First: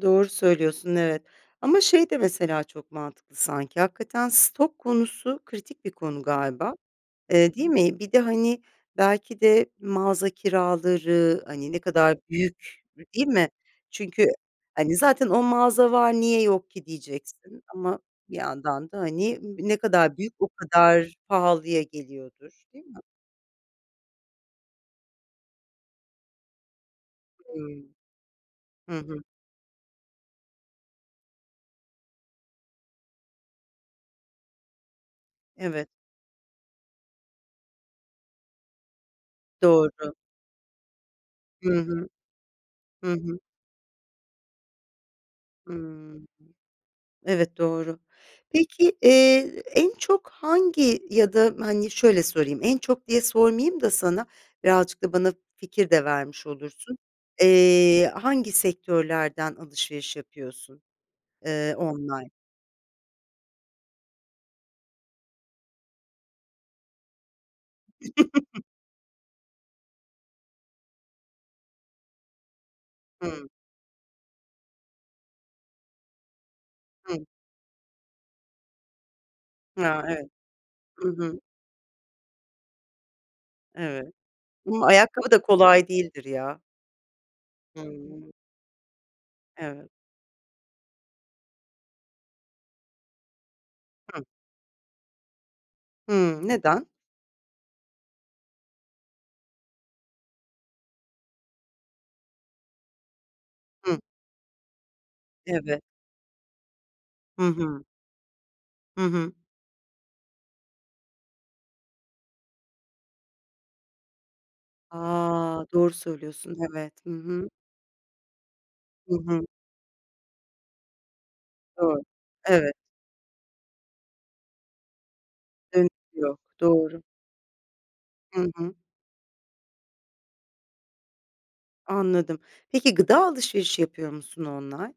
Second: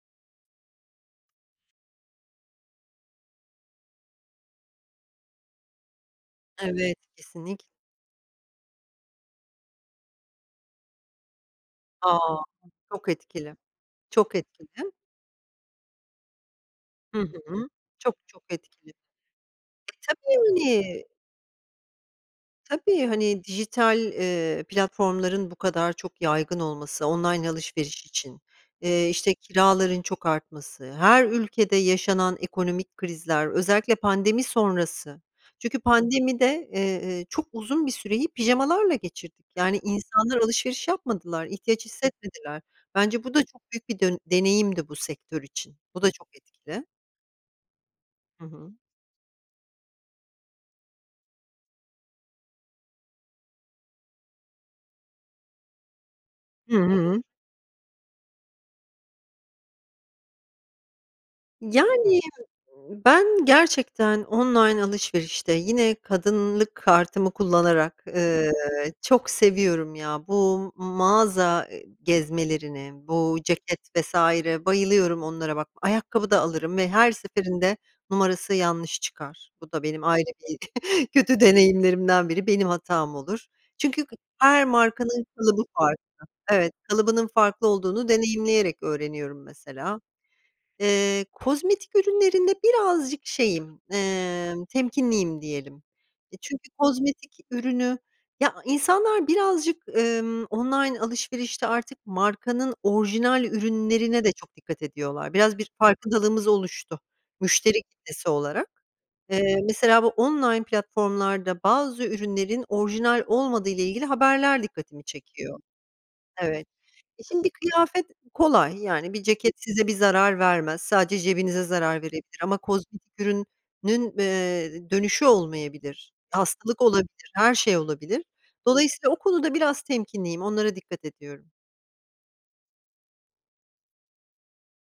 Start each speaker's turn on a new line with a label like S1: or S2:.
S1: Doğru söylüyorsun, evet. Ama şey de mesela çok mantıklı sanki, hakikaten stok konusu kritik bir konu galiba.
S2: Evet,
S1: Eee,
S2: kesinlik
S1: değil mi? Bir de, hani, belki de mağaza kiraları, hani, ne kadar
S2: A,
S1: büyük,
S2: çok
S1: değil mi?
S2: etkili.
S1: Çünkü,
S2: Çok etkili.
S1: hani, "Zaten o mağaza var, niye yok ki?"
S2: Hı
S1: diyeceksin
S2: hı,
S1: ama
S2: çok,
S1: bir
S2: çok etkili.
S1: yandan
S2: E,
S1: da, hani, ne kadar büyük o
S2: tabii.
S1: kadar pahalıya geliyordur, değil mi?
S2: Tabii, hani, dijital, eee, platformların bu kadar çok yaygın olması, online
S1: Hımm.
S2: alışveriş için,
S1: Hı
S2: eee,
S1: hı.
S2: işte, kiraların çok artması, her ülkede yaşanan ekonomik krizler, özellikle pandemi sonrası. Çünkü
S1: Evet.
S2: pandemide, eee, çok uzun bir süreyi pijamalarla geçirdik. Yani
S1: Doğru.
S2: insanlar alışveriş yapmadılar,
S1: Hı
S2: ihtiyaç
S1: hı.
S2: hissetmediler.
S1: Hı
S2: Bence bu
S1: hı.
S2: da çok büyük bir dön deneyimdi bu sektör için. Bu da
S1: Hımm.
S2: çok etkili.
S1: Evet, doğru.
S2: Hı hı.
S1: Peki, eee, en çok hangi Ya da, hani, şöyle sorayım: En çok diye sormayayım da sana Birazcık da bana fikir de vermiş
S2: Hı
S1: olursun.
S2: hı.
S1: Eee, Hangi sektörlerden alışveriş yapıyorsun, eee,
S2: Yani,
S1: online?
S2: ııı, ben gerçekten online alışverişte yine kadınlık kartımı kullanarak, ııı, çok seviyorum ya. Bu mağaza, eee, gezmelerine, bu
S1: Hımm.
S2: ceket vs. bayılıyorum onlara bak. Ayakkabı da alırım ve her
S1: Hıı.
S2: seferinde numarası yanlış çıkar. Bu da
S1: A,
S2: benim ayrı bir
S1: evet.
S2: kötü deneyimlerimden biri, benim hatam olur. Çünkü
S1: Evet.
S2: g her
S1: [unintelligible]
S2: markanın
S1: Ayakkabı da
S2: kalıbı
S1: kolay
S2: farklı.
S1: değildir ya.
S2: Evet, kalıbının farklı olduğunu
S1: Hımm.
S2: deneyimleyerek öğreniyorum
S1: Evet.
S2: mesela. Eee, kozmetik ürünlerinde birazcık şeyim,
S1: Hıı.
S2: emm, temkinliyim, diyelim. E,
S1: Hımm.
S2: çünkü
S1: Neden?
S2: kozmetik ürünü Ya insanlar birazcık, ımm, online alışverişte artık markanın orijinal
S1: Hıı.
S2: ürünlerine de çok dikkat ediyorlar. Biraz bir
S1: Evet.
S2: farkındalığımız oluştu
S1: Hı
S2: müşteri
S1: hı.
S2: kitlesi olarak.
S1: Hı hı.
S2: Eee, mesela bu online platformlarda bazı ürünlerin orijinal olmadığıyla ilgili haberler dikkatimi çekiyor.
S1: A, doğru söylüyorsun.
S2: Evet.
S1: Evet, hı
S2: E,
S1: hı.
S2: şimdi kıyafet kolay. Yani,
S1: Hı
S2: bir
S1: hı.
S2: ceket size bir zarar vermez. Sadece cebinize zarar
S1: Doğru,
S2: verebilir ama
S1: evet.
S2: kozmetik ürünün, eee, dönüşü
S1: Dönüşü
S2: olmayabilir.
S1: yok,
S2: Hastalık
S1: doğru.
S2: olabilir, her şey olabilir.
S1: Hı hı.
S2: Dolayısıyla o konuda biraz temkinliyim, onlara dikkat ediyorum.
S1: Anladım. Peki gıda alışverişi yapıyor musun online?